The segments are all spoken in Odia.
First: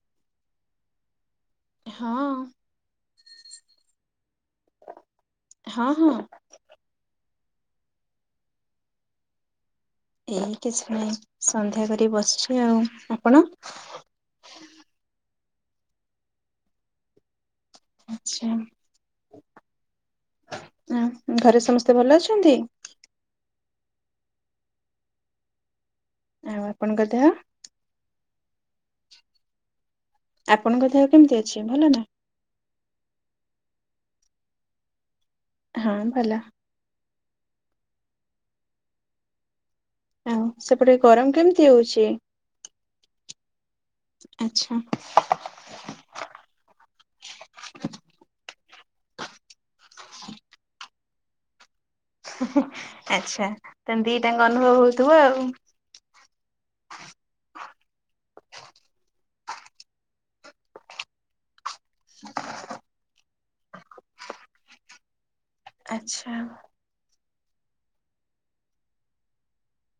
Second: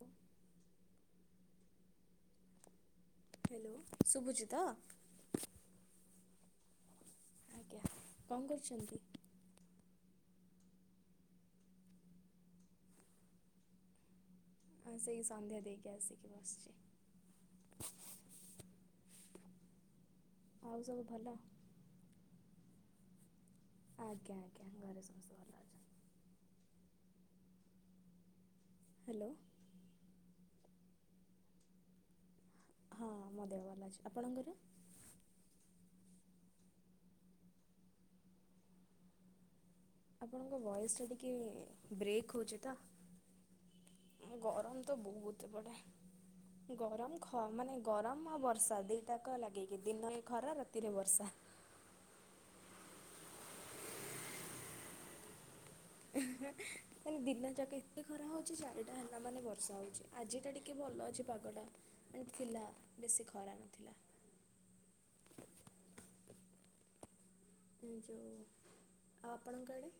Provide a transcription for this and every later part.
ହଁ ହଁ। ହେଲୋ ଶୁଭୁଚି ତ। ହଁ ହଁ। ଆଜ୍ଞା କଣ କରୁଛନ୍ତି? ଏଇ କିଛି ନାହିଁ ସନ୍ଧ୍ୟା କରି ବସିଛି ଆଉ। ଆପଣ? ହଁ ସେଇ ସନ୍ଧ୍ୟା ଦେଇକି ଆସିକି ବସିଛି। ଆଚ୍ଛା। ଆଉ ସବୁ ଭଲ? ତେ ଭଲ ଅଛନ୍ତି? ଆଜ୍ଞା ଆଜ୍ଞା ଘରେ ସମସ୍ତେ ଭଲ ଅ ଆଉ ଆପଣଙ୍କ ଦେହ? ହ୍ୟାଲୋ। ଆପଣଙ୍କ ଦେହ କେମିତି ଅଛି ଭଲ ନା। ହଁ ମୋ ଦେହ ଭଲ ଅଛି। ଆପଣଙ୍କର? ହଁ ଭଲ। ଆଉ ଆପଣଙ୍କ ଭଏସ ସେପଟେ ଟା ଗରମ ଟିକେ କେମିତି ହଉଛି? ବ୍ରେକ୍ ହଉଚି ତ। ଆଚ୍ଛା। ଗରମ ତ ବହୁତ ଏପଟେ। ଗରମ ଖ ମାନେ ଗରମ ଆଉ ବର୍ଷା ଦିଟାକ ଲାଗିକି ଦିନ ଲେ ଖରା ରାତିରେ ବର୍ଷା। ହେଁ ହେଁ ଆଚ୍ଛା ତାନେ ଦିଟାଙ୍କ ଅନୁଭବ ହଉଥୁବ ଆଉ। ମାନେ ଦିନ ଯାକେ ଏତେ ଖରା ହଉଛି ଚାରିଟା ହେଲା ମାନେ ବର୍ଷା ହଉଛି। ଆଜିଟା ଟିକେ ଭଲ ଅଛି ପାଗଟା ମାନେ ଥିଲା ବେଶୀ ଖରା ନଥିଲା। ଆଚ୍ଛା। ଏ ଯୋଉ ଆପଣଙ୍କ ଆଡ଼େ?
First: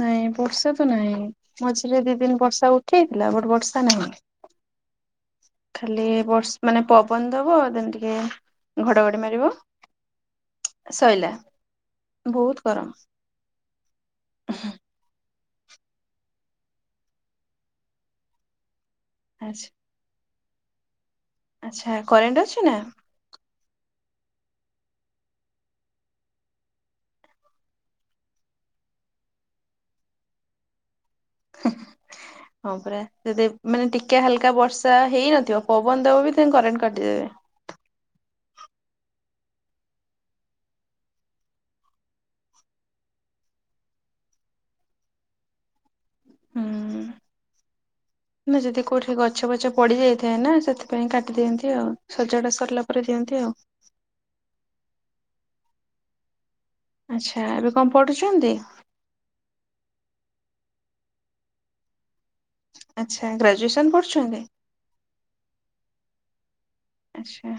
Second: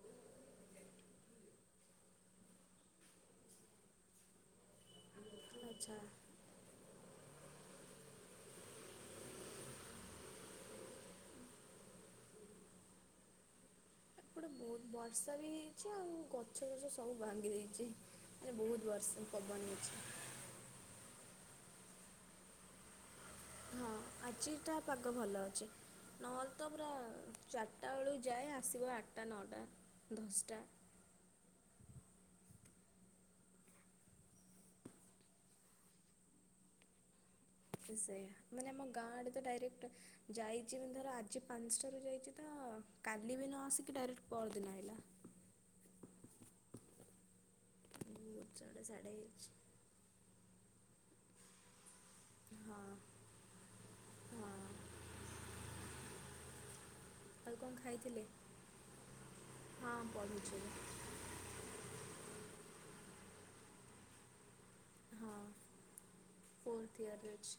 ନାଇଁ ବର୍ଷା ତ ନାହିଁ ମଝିରେ ଦି ଦିନି ବର୍ଷା ଉଠେଇଥିଲା ବଟ ବର୍ଷା ନାହିଁ। [inaudible] ଖାଲି ବର୍ଷ ମାନେ ପବନ ଦବ ଦେନ ଟିକେ ଘଡଘଡି ମାରିବ। ସଇଲା ବହୁତ ଗରମ। ଏପଟେ ବହୁତ ବର୍ଷା ବି ହେଇଛି ଆଉ ଗଛ ଫଛ ସବୁ ଭାଙ୍ଗି ଯାଇଛି ମାନେ ବହୁତ ବର୍ଷ ଆଚ୍ଛା। ପବନ ହେଇଛି। ଆଚ୍ଛା କରେଣ୍ଟ ଅଛି ନା? ହଁ ଆଜିଟା ପାଗ ଭଲ ଅଛି। ନହେଲେ ତ ପୁରା ଚାରିଟା ବେଳକୁ ଯାଏ ଆସିବ ଆଠଟା, ନଅଟା, ଦଶଟା। [unintelligible] ହଁ ପରା ଯେବେ ମାନେ ଟିକେ ହାଲକା ବର୍ଷା ହେଇନଥିବ ପବନ ଦବ ବି ସେ କରେଣ୍ଟ କାଟିଦେବେ। ସେ ସେଇଆ ମାନେ ଆମ ଗାଁ ଆଡେ ତ ଡାଇରେକ୍ଟ ଯାଇଛି ଧର ଆଜି ପାଞ୍ଚଟାରୁ ଯାଇଛି ତ କାଲିବି ନଆସିକି ଡାଇରେକ୍ଟ ପରଦିନ ଆଇଲା। ହୁଁ ବହୁତ ନୁହେଁ ସାଡ଼େ ଯଦି ସାଡ଼େ କୋଉଠି ହେଇଛି ଗଛ ପଛ ପଡ଼ିଯାଇଥାଏନା, ସେଥିପାଇଁ କାଟିଦିଅନ୍ତି ଆଉ, ସଜଡ଼ା ହଁ ସରିଲା ପରେ ଦିଅନ୍ତି ଆଉ। ହଁ। ଆଚ୍ଛା ଆଉ ଏବେ କଣ ଖାଇଥିଲେ ପଢୁଛନ୍ତି? ହଁ ପଢୁଛି ଏବେ। ଆଚ୍ଛା ଗ୍ରାଜୁଏସନ ପଢୁଛନ୍ତି? ହଁ ଫୋର୍ଥ ଇୟର ଆଚ୍ଛା ଅଛି।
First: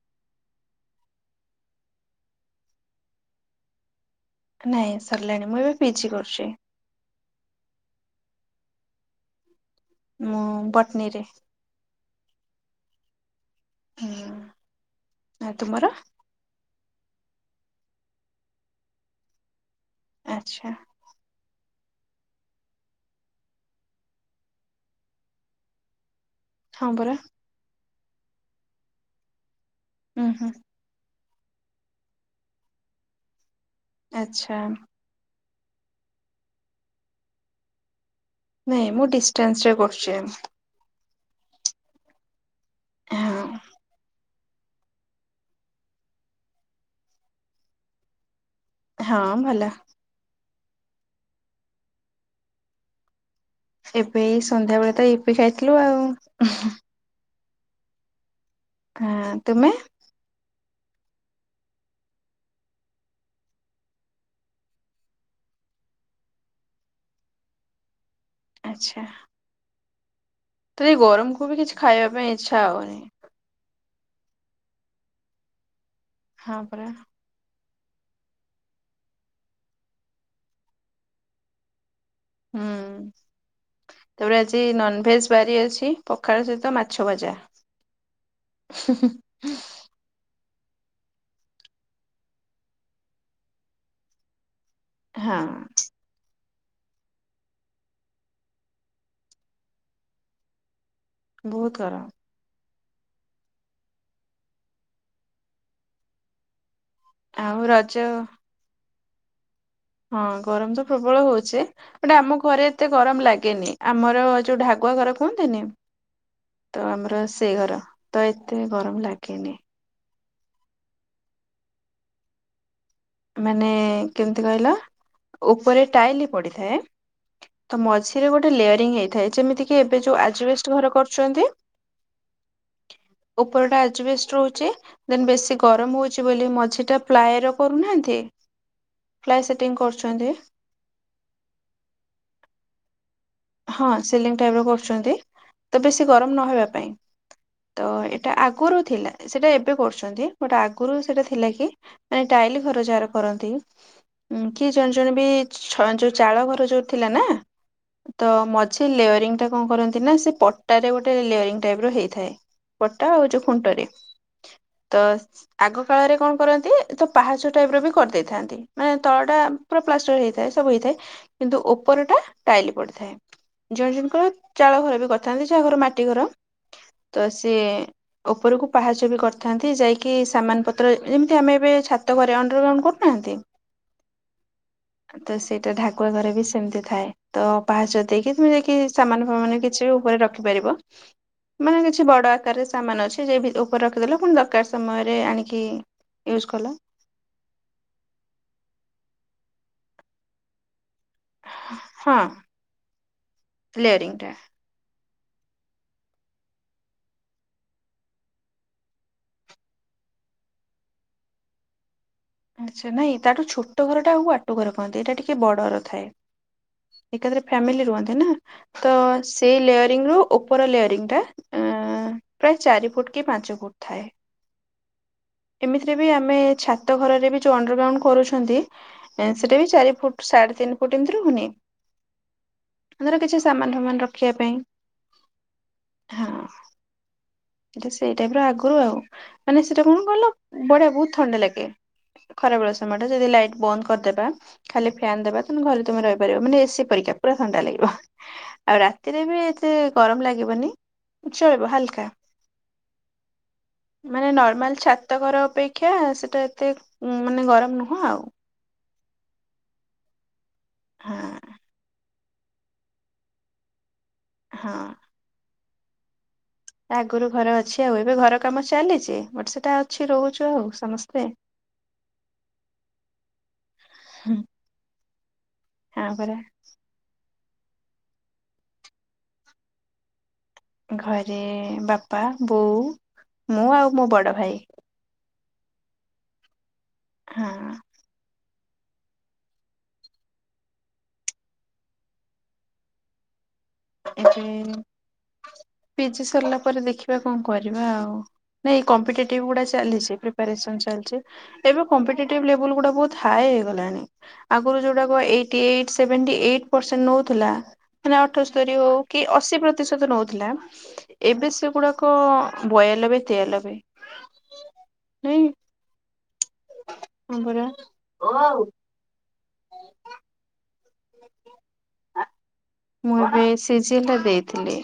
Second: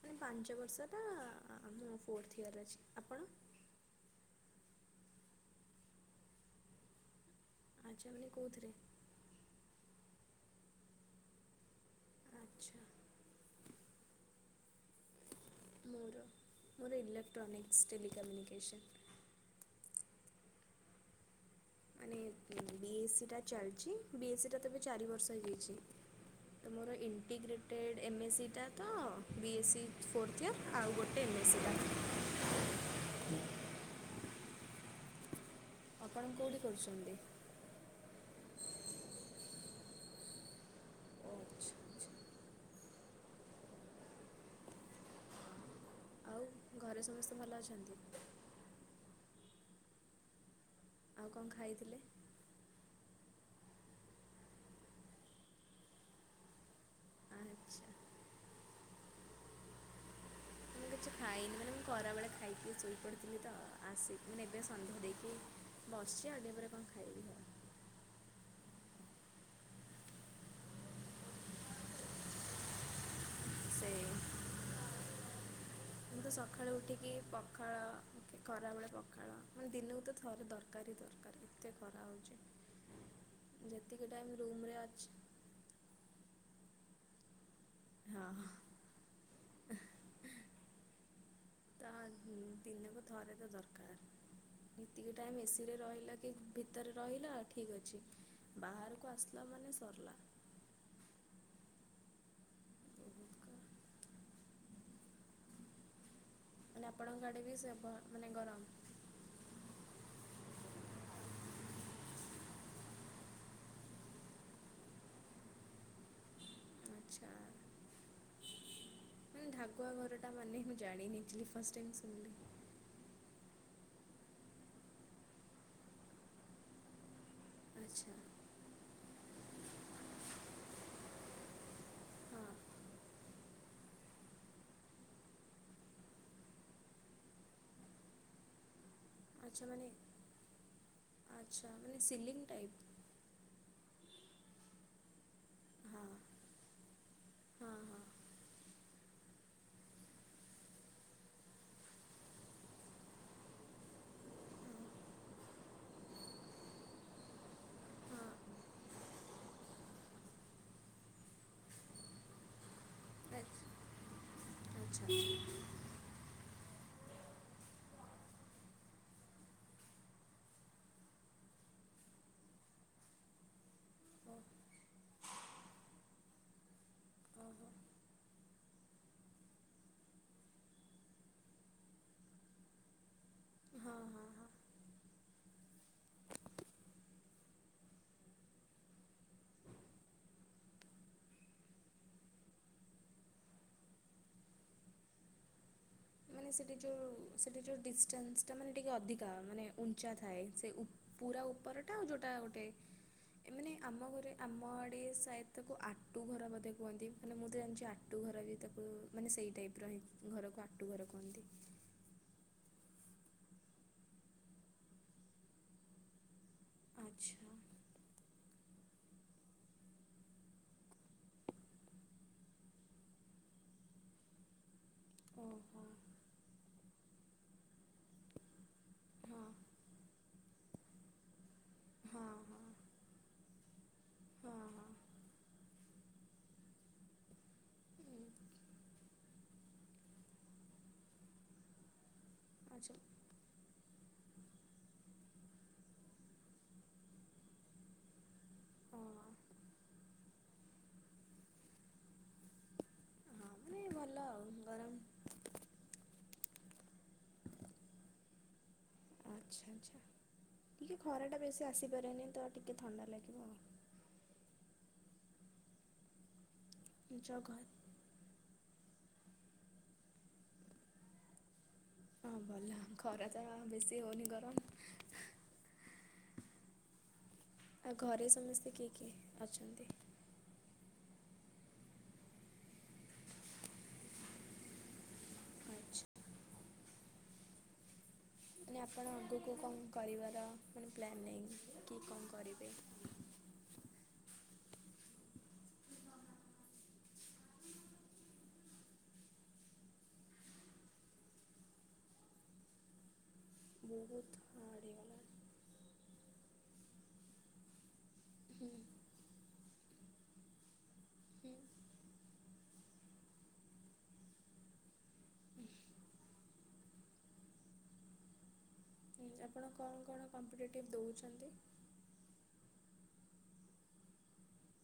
ମାନେ ପାଞ୍ଚ ବର୍ଷଟା ଆ ଆ ଫୋର୍ଥ ଇୟର ଅଛି। ଆପଣ? ନାଇଁ ସରିଲାଣି ମୁଁ ଏବେ ପିଜି କରୁଛି। ଆଯା ମାନେ କୋଉଥେରେ? ମୁଁ ପଟ୍ନୀ ରେ। ଆଚ୍ଛା। ହୁଁ। ଆଉ ତୁମର? ମୋର ମୋର ଏଇଲେକ୍ଟ୍ରାନିକସ୍ ଟେଲିିକମ୍ୟୁନିକେସନ୍। ଆଚ୍ଛା। ମାନେ ବି ଏ ସି ଟା ଚାଲିଛି ବି ଏ ସି ଟା ତବେ ଚାରି ବର୍ଷ ହେଇଯାଇଛି। ତ ହଁ ମୋର ପରା ଇଣ୍ଟିଗ୍ରେଟେଡ଼୍ ଏ ମେ ସି ଟା ତ ବି ଏ ସ ଉୁଁ ଫୋର୍ଥ ହୁଁ ଇୟର୍। ଆଉ ଗୋଟେ [unintelligible] ଆଛା। ଆପଣ କୋଉଠି କରୁଛନ୍ତି,? ନାଇଁ ମୁଁ ଡିଷ୍ଟାନ୍ସ ରେ କରୁଛି। ଆଚ୍ଛା ଆଚ୍ଛା। ହଁ। ଆଉ ଘରେ ସମସ୍ତେ ଭଲ ଅଛନ୍ତି? ହଁ ଭଲ। ଆଉ କଣ ଖାଇଥିଲେ? ଏବେ ଏଇ ସନ୍ଧ୍ୟା ବେଳେ ତ ଇପି ଖାଇଥିଲୁ ଆଉ। ଆଚ୍ଛା। ହଁ ତୁମେ। ମୁଁ କିଛି ଖାଇନି ମାନେ ମୁଁ ଖରାବେଳେ ଖାଇକି ଶୋଇପଡ଼ିଥିଲି ତ ଆସି ମାନେ ଏବେ ସନ୍ଧ୍ୟା ଦେଇକି ବସିଛି ଆଉ ଟିକେ ପରେ କଣ ଖାଇବି ଆଉ। ଆଚ୍ଛା। ତୁ ବି ଗରମ କୁ ବି କିଛି ଖାଇବା ପାଇଁ ଇଚ୍ଛା ହଉନି। ସେୟା ମୁଁ ତ ହଁ ସକାଳୁ ପରା ଉଠିକି ପଖାଳ ଖରାବେଳେ ପଖାଳ ମାନେ ଦିନକୁ ତ ଥରେ ଦରକାର ହିଁ ଦରକାର ଏତେ ଖରା ହଉଛି। ହୁଁ ତାପରେ ଆଜି ରୁମ୍ରେ ଅଛି ନନଭେଜ। ବାରି ଅଛି ପଖାଳ ସହିତ ମାଛ ଭଜା। ହଁ ହଁ। ତ ଦିନକୁ ଥରେ ତ ଦରକାର। ଏତିକି ଟାଇମ ଏ ହଁ ସି ରେ ରହିଲା କି ଭିତରେ ରହିଲ ଠିକ୍ ଅଛି ବାହାରକୁ ଆସିଲା ମାନେ ସରିଲା। ବହୁତ ଗରମ। ବହୁତ ଗରମ। ମାନେ ଆପଣଙ୍କ ଆଡେ ବି ଆଉ ସେ ରଜ ଭ ମାନେ ଗରମ। ହଁ ଗରମ ତ ପ୍ରବଳ ହଉଚି [unintelligible] ଆମ ଘରେ ଏତେ ଗରମ ଲାଗେନି ଆମର ଯୋଉ ଢାଗୁଆ ଘର କୁହନ୍ତିନି। ତ ଆମର ଆଚ୍ଛା ସେ ଘର ତ ଏତେ ଗରମ ଲାଗେନି। ଗୁଆ ଘର ଟା ମାନେ ମୁଁ ଜାଣିନିଥିଲି ଫାଷ୍ଟ ଟାଇ ଶୁଣିଲି। ମାନେ କେମିତି କହିଲ ଉପରେ ଟାଇଲ ପଡିଥାଏ। ତ ଆଚ୍ଛା ମଝିରେ ଗୋଟେ ଲେୟରିଂ ହେଇଥାଏ ଯେମିତି କି ଏବେ ଯୋଉ ଆଜବେଷ୍ଟ ଘର କରୁଛନ୍ତି। ହଁ। ଉପରଟା ଆଜବେଷ୍ଟ ରହୁଛି। ଦେନ୍ ବେଶୀ ଗରମ ହଉଛି ବୋଲି ମଝି ଟା ପ୍ଲାଏର କରୁନାହାନ୍ତି। ପ୍ଲାଏ ଆଚ୍ଛା ସେଟିଂ ମାନେ କରୁଛନ୍ତି ଆଚ୍ଛା ମାନେ ସିଲିଂ ଟାଇପ୍ ହଁ ସିଲିଂ ଟାଇପର କରୁଛନ୍ତି। ତ ବେଶୀ ହଁ ଗରମ ନହବା ପାଇଁ ହଁ ତ ହଁ ଏଇଟା ଆଗରୁ ଥିଲା। ସେଟା ଏବେ କରୁଛନ୍ତି ବଟ ଆଗରୁ ସେଟା ଥିଲା କି ମାନେ ଟାଇଲ ଘର ଯାହାର କରନ୍ତି। କି ଜଣେ ଜଣେ ବି ଛ ଯୋଉ ଚାଳ ଘର ଯୋଉ ଥିଲା ନା। ହଁ ହଁ ତ ମଝି ଲେୟରିଂ ଟା କଣ କରନ୍ତି ନା ସେ ପଟାରେ ଗୋଟେ ଲେୟରିଂ ଟାଇପର ହେଇଥାଏ। ପଟା ଆଉ ଯୋଉ ଆଚ୍ଛା ଖୁଣ୍ଟରେ ତ ଆଚ୍ଛା ଆଗ କାଳରେ କଣ କରନ୍ତି। ତ ପାହାଚ ଟାଇପ୍ ର ବି କରିଦେଇଥାନ୍ତି ମାନେ ତଳଟା ପୁରା ପ୍ଲାଷ୍ଟର ହେଇଥାଏ ସବୁ ହେଇଥାଏ। କିନ୍ତୁ ଉପର ଟା ଟାଇଲି ପଡେ। ଥାଏ ଜଣେ ଜଣଙ୍କର ଓ ଚାଳ ଘର ବି କରିଥାନ୍ତି ଯାହା ଘର ମାଟି ଘର। ତ ସିଏ ଓହୋ ଉପରକୁ ପାହାଚ ବି କରିଥାନ୍ତି ଯାଇକି ସାମାନ ପତ୍ର ଯେମିତି ଆମେ ଏବେ ଛାତ ଘରେ ଅଣ୍ଡରଗ୍ରାଉଣ୍ଡ କରୁନାହାନ୍ତି। ହଁ ହଁ ହଁ। ତ ସେଇଟା ଢାକୁଆ ଘରେ ବି ସେମିତି ଥାଏ। ତ ପାହାଚ ଦେଇକି ତମେ ଯାଇକି ସାମାନ ଫାମାନ କିଛି ଉପରେ ରଖିପାରିବ। ମାନେ କିଛି ବଡ ଆକାରରେ ସାମାନ ଅଛି ଯାଇ ଉପରେ ରଖିଦେଲ ପୁଣି ଦରକାର ସମୟରେ ଆଣିକି ୟୁଜ ମାନେ ସେଠି କଲ ଯୋଉ ସେଠି ଯୋଉ ଡିଷ୍ଟାନ୍ସଟା ମାନେ ଟିକେ ଅଧିକା ମାନେ ଉଞ୍ଚା ଥାଏ ସେ ଉ ପୁରା ଉପରଟା ଆଉ ହଁ ଯୋଉଟା ଗୋଟେ ଏମାନେ ଆମ ଲେୟରିଂ ଟା ଘରେ ଆମ ଆଡେ [unintelligible] ସାଏଦ ତାକୁ ଆଟୁ ଘର ବୋଧେ କୁହନ୍ତି ମାନେ ମୁଁ ତ ଜାଣିଛି ଆଟୁ ଘର ବି ତାକୁ ମାନେ ସେଇ ଟାଇପ୍ ହି ଘରକୁ ଆଟୁ ଘର କହନ୍ତି। ଆଚ୍ଛା ନାଇଁ ତାଠୁ ଛୋଟ ଘର ଟା ଆଉ ଆଟୁ ଘର କହନ୍ତି ଏଇଟା ଟିକେ ବଡ ର ଥାଏ। ଆଚ୍ଛା ଏକାଥରେ ଫ୍ୟାମିଲି ରୁହନ୍ତି ନା। ତ ସେଇ ଲେୟରିଂ ରୁ ଉପର ଲେୟରିଂ ଟା ଏଁ ପ୍ରାୟ ଚାରି ଫୁଟ କି ପାଞ୍ଚ ଫୁଟ ଥାଏ। ଓହୋ ହଁ ଏମିତିରେ ବି ଆମେ ଛାତ ଘରରେ ବି ଯଉ ଅଣ୍ଡରଗ୍ରାଉଣ୍ଡ କରୁଛନ୍ତି। ହଁ ସେଟା ବି ଚାରି ଫୁଟ ସାଢେ ତିନି ଫୁଟ ଏମିତି ରହୁନି? ହଁ ତାର କିଛି ସମାନ ସମାନ ରଖିବା ହଁ ହଁ ପାଇଁ। ହଁ ସେଟା ସେଇ ଟାଇପ ର ଉଁ, ଆଗରୁ ଆଉ ମାନେ ସେଇଟା କଣ କହିଲ ବଢିଆ ବହୁତ ଥଣ୍ଡା ଲାଗେ। ଖରାବେଳ ଆଚ୍ଛା ସମୟ ଟା ଯଦି ଲାଇଟ୍ ବନ୍ଦ କରିଦେବା ଖାଲି ଫ୍ୟନ୍ ଦେବା ତୁ ଘରେ ତମେ ରହିପାରିବ ମାନେ ଏ ସି ପରିକା ପୁରା ଥଣ୍ଡା ଲାଗିବ। ଆଉ ଓହୋ ରାତିରେ ହଁ ବି ଏତେ ଗରମ ଲାଗିବନି ଚଳିବ ହାଲକା। ମାନେ ଭଲ ମାନେ ଆଉ ନର୍ମାଲ ଗରମ ଛାତଘର ଅପେକ୍ଷା ସେଟା ଏତେ ମାନେ ଗରମ ନୁହଁ ଆଉ। ଆଚ୍ଛା ଆଚ୍ଛା ଟିକିଏ ଖରାଟା ହଁ ବେଶୀ ଆସିପାରେନି ତ ଟିକେ ଥଣ୍ଡା ଲାଗିବ ଆଉ। ହଁ। ଆଗରୁ ଆଚ୍ଛା ଆଉ ଘରେ ଅଛି ଆଉ ଏବେ ଘର କାମ ଚାଲିଛି ବଟ ସେଟା ଅଛି ରହୁଛୁ ଆଉ ସମସ୍ତେ। ହଁ ଭଲ ଖରା ତ ବେଶୀ ହଉନି ହୁଁ ଗରମ ହଁ ପରା। ଆଉ ଘରେ ସମସ୍ତେ କିଏ କିଏ ଅଛନ୍ତି? ଘରେ ବାପା ବୋଉ ମୁଁ ଆଉ ମୋ ବଡ ଭାଇ। [inaudible] ଆଚ୍ଛା। ହଁ। ମାନେ ଆପଣ ଆଗକୁ କଣ କରିବାର ମାନେ ପ୍ଲାନ୍ ନାହିଁ କି କଣ କରିବେ? ଏବେ ପିଜି ସରିଲା ପରେ ଦେଖିବା କଣ କରିବା ଆଉ। ନାଇଁ କମ୍ପିେଟେଟିଭ ଗୁଡା ଚାଲିଛି ପ୍ରିପାରେସନ ଚାଲିଛି। ଏବେ କମ୍ପଟେଟିଭ ଲେବୁଲ୍ ଗୁଡା ବହୁତ ହାଇ ହେଇଗଲାଣି ବହୁତ ହଁ ଆଗରୁ ହେଇଗଲା ଯୋଉଟାକ ଏ eighty eight seventy eight percent ନଉଥିଲା ମାନେ ଆଉଟ୍ ତୋରି ହଉକି ଅଶୀ ପ୍ରତିଶତ ନଉଥିଲା। ଏବେ ହୁଁ ସେଗୁଡାକ ବୟାଲବେ ତେୟାଲବେ। ହେଇ ହଁ ପରା [unintelligible] ଉଁ ଆପଣ କଣ କଣ କମ୍ପିଟେଟିଭ୍ ଦଉଛନ୍ତି? ମୁଁ ଏବେ ସିଜିଏଲ ଟା ଦେଇଥିଲି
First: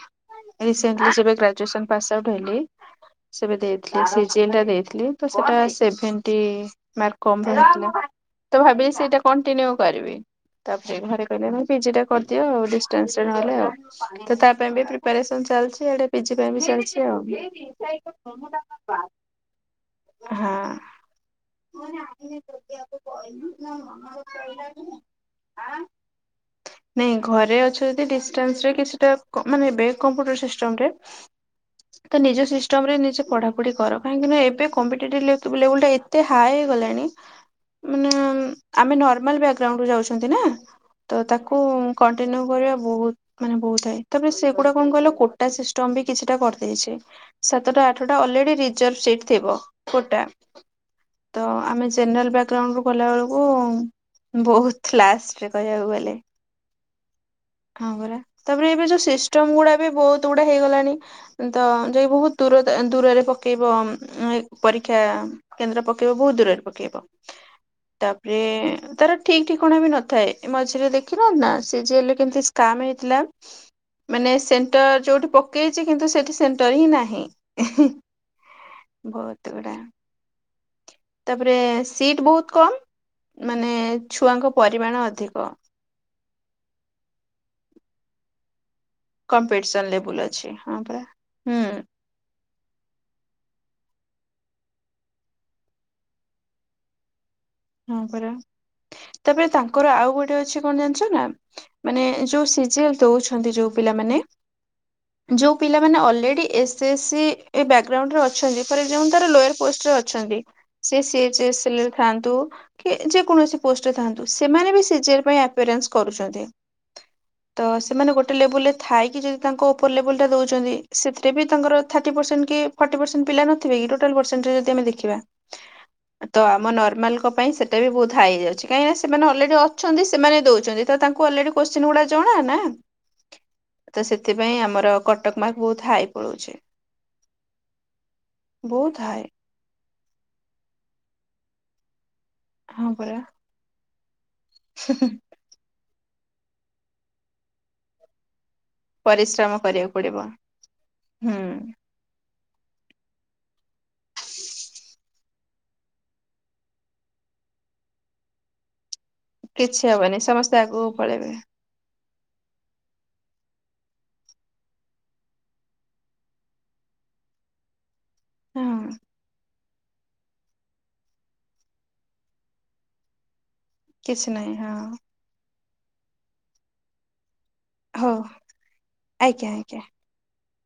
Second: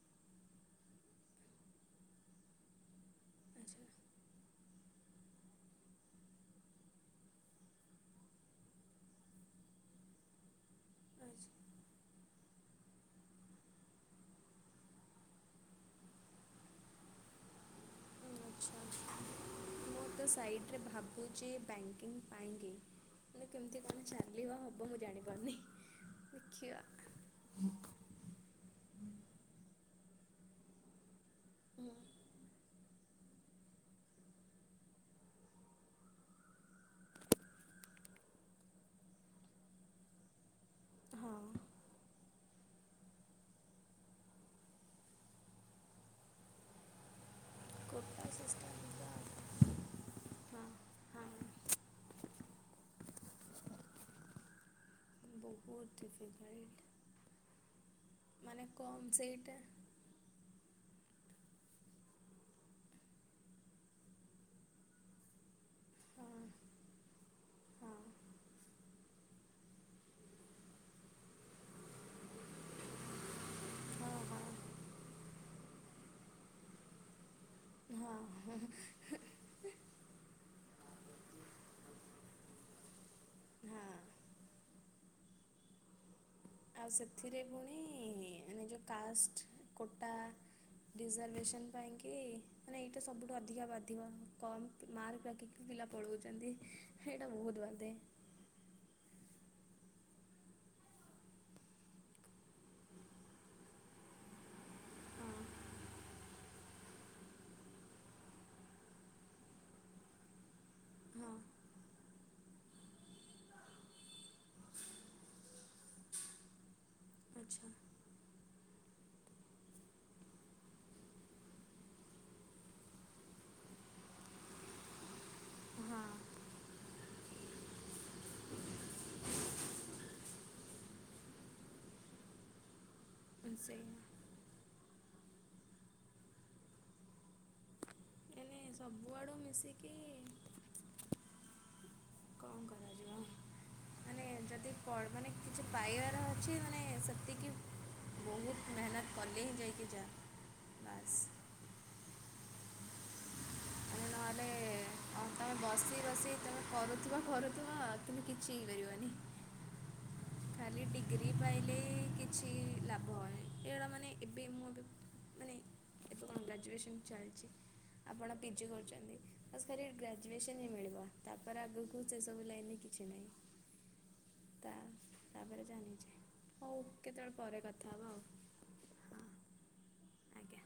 ରିସେଣ୍ଟଲି ଯେବେ ଗ୍ରାଜୁଏସନ୍ ପାସ୍ ଆଉଟ୍ ହେଲି ସେବେ ଆଚ୍ଛା ଦେଇଥିଲି ସିଜି ଏଲ ଦେଇଥିଲି ତ ସେଟା ସେଭେଣ୍ଟି ମାର୍କ କମ୍ ଥିଲା ତ ଭାବିଛି ସେଇଟା କଣ୍ଟିନ୍ୟୁ କରିବି। ତାପରେ ଆଚ୍ଛା ଘରେ କହିଲେ ହୁଁ, ପିଜିଟା କରିଦିଅ ଆଉ ଡି ଟେନ୍ସନ ଗଲା ଆଉ ତ ତା ପାଇଁ [unintelligible] ଚାଲି ଇଆଡ଼େ ପିଜି ପାଇଁ ଚାଲି ଆଉ। ଆଚ୍ଛା [unintelligible] ଆଚ୍ଛା ମୁଁ ତ ସାଇଟି ହଁ। ରେ ଭାବୁଛି ବ୍ୟାଙ୍କିଙ୍ଗ୍ ପାଇଁକି ମାନେ କେମିତି କଣ ଚାଲିବ ହବ ମୁଁ ଜାଣିପାରୁନି ଦେଖିବା। ଡିଷ୍ଟାନ୍ସରେ କିଛିଟା ମାନେ ଏବେ କମ୍ପୁଟର ସିଷ୍ଟମ୍ ରେ ହୁଁ। ତ ନିଜ ସିଷ୍ଟମ ରେ ନିଜେ ପଢାପଢି କର କାହିଁକି ନା ଏବେ କମ୍ପିଟେଟିଭ ଲେ ଲେବୁଲ୍ ଟା ଏତେ ହାଇ ହେଇଗଲାଣି ମାନେ ଆମେ ନର୍ମାଲ ବ୍ୟାକଗ୍ରାଉଣ୍ଡରୁ ଯାଉଛନ୍ତି ନା ତ ହଁ ତାକୁ କଣ୍ଟିନ୍ୟୁ କରିବା ବହୁତ ମାନେ ବହୁତ ହାଇ ତାପରେ ସେଗୁଡା କଣ କହିଲ କୋଟା ସିଷ୍ଟମ ବି କିଛିଟା କରିଦେଇଛି ସାତଟା ଆଠଟା କୋଟା ଅଲରେଡି ସିଷ୍ଟମ୍ ରିଜର୍ଭ ତ ସିଟ ଥିବ କୋଟା ହଁ ତ ହଁ ଆମେ ଜେନେରାଲ ବ୍ୟାକଗ୍ରାଉଣ୍ଡ ରୁ ଗଲା ବେଳୁକୁ ବୋହୁତ୍ ଲାଷ୍ଟ। ବୋହୁତ୍ ଡିଫିକଲ୍ଟ। ହଁ ପରା, ମାନେ ତାପରେ ଏବେ ଯୋଉ କମ୍ ସିଷ୍ଟମ ସେଇଟା ଗୁଡା ବି ବହୁତ୍ ଗୁଡା ହେଇଗଲାଣି। ତ ଯାଇି ବହୁତ୍ ଦୂରତା ଦୂରରେ ପକେଇବ ଉଁ ପରୀକ୍ଷା କେନ୍ଦ୍ର ପକେଇବ ହଁ ବହୁତ୍ ଦୂରରେ ପକେଇବ। ହଁ ତାପରେ ତାର ଠିକ୍ ଠିକଣା ବି ନଥାଏ, ଏ ମଝିରେ ଦେଖିନାହାନ୍ତି ନା ସିଏ ଜେଲ କେମିତି ସ୍କାମ ହେଇଥିଲା। ହଁ ମାନେ ସେଣ୍ଟର ଯୋଉଠି ପକେଇଚି କିନ୍ତୁ ସେଠି ସେଣ୍ଟର ହିଁ ନାହିଁ। [unintelligible] ହଁ ହଁ ବହୁତ୍ ଗୁଡା ତାପରେ ସିଟ୍ ବହୁତ୍ କମ୍ ମାନେ ହଁ ଛୁଆଙ୍କ ପରିମାଣ ଅଧିକ। ଆଉ ସେଥିରେ ପୁଣି ମାନେ ଯୋଉ କାଷ୍ଟ, କମ୍ପିଟିସନ କୋଟା, ଲେବୁଲ ଅଛି ହଁ ପରା। ହୁଁ ଡିଜର୍ଭେସନ୍ ପାଇଁକି କି ମାନେ ଏଇଟା ସବୁଠୁ ଅଧିକା ବାଧିବ କମ୍ ମାର୍କ ରଖିକି ବି ପିଲା ପଳଉଚନ୍ତି। ହେଇଟା ବହୁତ୍ ବା ହଁ ପରା, ତାପରେ ତାଙ୍କର ଆଉ ଗୋଟେ ଅଛି କଣ ଜାଣିଚ ନା? ମାନେ ଯୋଉ ସିଜିଏଲ ଦଉଛନ୍ତି ଯୋଉ ପିଲାମାନେ ହଁ। ଯୋଉ ପିଲାମାନେ ଅଲରେଡ଼ି ଏସେସି ଏ ବ୍ୟାକ୍ ଗ୍ରାଉଣ୍ଡରେ ଅଛନ୍ତି। ଫର୍ ଏକ୍ସସାମ୍ପୁଲ୍ ତାର ଲୋୟର୍ ପୋଷ୍ଟରେ ଅଛନ୍ତି। ସେ ହଁ ସିଏଚେଏସେଲରେ ଥାଆନ୍ତୁ। କି ଯେକୌଣସି ପୋଷ୍ଟରେ ଥାଆନ୍ତୁ ସେମାନେ ବି ସିଜିଏଲ୍ ପାଇଁ ଆପେରେନ୍ସ କରୁଚନ୍ତି। ଆଚ୍ଛା। ତ ସେମାନେ ଗୋଟେ ଲେବୁଲରେ ଥାଇକି ଯଦି ତାଙ୍କ ଓପର ଲେବୁଲ ଟା ଦେଉଚନ୍ତି ସେଥିରେ ବି ତାଙ୍କର ଥାର୍ଟି ପରସେଣ୍ଟ କି ଫର୍ଟି ପରସେଣ୍ଟ ପିଲା ନଥିବେ କି ଟୋଟାଲ ପରସେଣ୍ଟରେ ଯଦି ଆମେ ଦେଖିବା। [inaudible] ତ ଆମ ନର୍ମାଲ କ ପାଇଁ ସେଟା ବି ବହୁତ୍ ହାଇ ହେଇଯାଉଚି। କାହିଁକିନା ସେମାନେ ଅଲରେଡି ଅଛନ୍ତି ସେମାନେ ଦଉଛନ୍ତି ତ ତାଙ୍କୁ ଅଲରେଡ଼ି କୋଷ୍ଚିନ୍ ଗୁଡା ଜଣା ନା। ହଁ ସେଇଆ। ତ ସେଥିପାଇଁ ଆମର କଟକ ମାର୍କ ବୋହୁତ ହାଇ ପଳଉଚି। ବହୁତ ହାଇ। ସବୁଆଡୁ ମିଶିକି କଣ ହଁ କରାଯିବ। ପରା ମାନେ ଯଦି କଣ ମାନେ କିଛି ପାଇଆର ଅଛି ମାନେ ସେତିକି ବୋହୁତ୍ ମେହେନତ୍ କଲେ ପରିଶ୍ରମ ହିଁ ଯାଇକି କରିବାକୁ ଯା, ପଡିବ ବାସ୍। ହୁଁ ନହଲେ ତମେ ବସି ବସି ତମେ କରୁଥିବ କରୁଥିବ କିନ୍ତୁ କିଛି ହେଇପାରିବନି। କିଛି ହବନି ସମସ୍ତେ ଆଗକୁ ଖାଲି ପଳେଇବେ ଡିଗ୍ରୀ ପାଇଲେ କି କିଛି ଲାଭ ହଏନି, ଏଗୁଡା ମାନେ ଏବେ ମୁଁ ଏବେ ମାନେ ଏବେ କଣ ଗ୍ରାଜୁଏସନ୍ ଚାଲିଚି, ଆପଣ ପିଜି ହଁ କରୁଚନ୍ତି। ବାସ୍ ଖାଲି ଗ୍ରାଜୁଏସନ୍ ହିଁ ମିଳିବ। ତାପରେ ଆଗୁକୁ ସେ ସବୁ ଲାଇନ୍ ରେ କିଛି ନାହିଁ। କିଛି ନାହିଁ ହଁ। ତା ତାପରେ ଜାଣିଚି ହଉ କେତବଳେ ପରେ କଥା ହେବା ହଉ ଆଉ ହଁ ଆଜ୍ଞା, ଆଜ୍ଞା। ଆଜ୍ଞା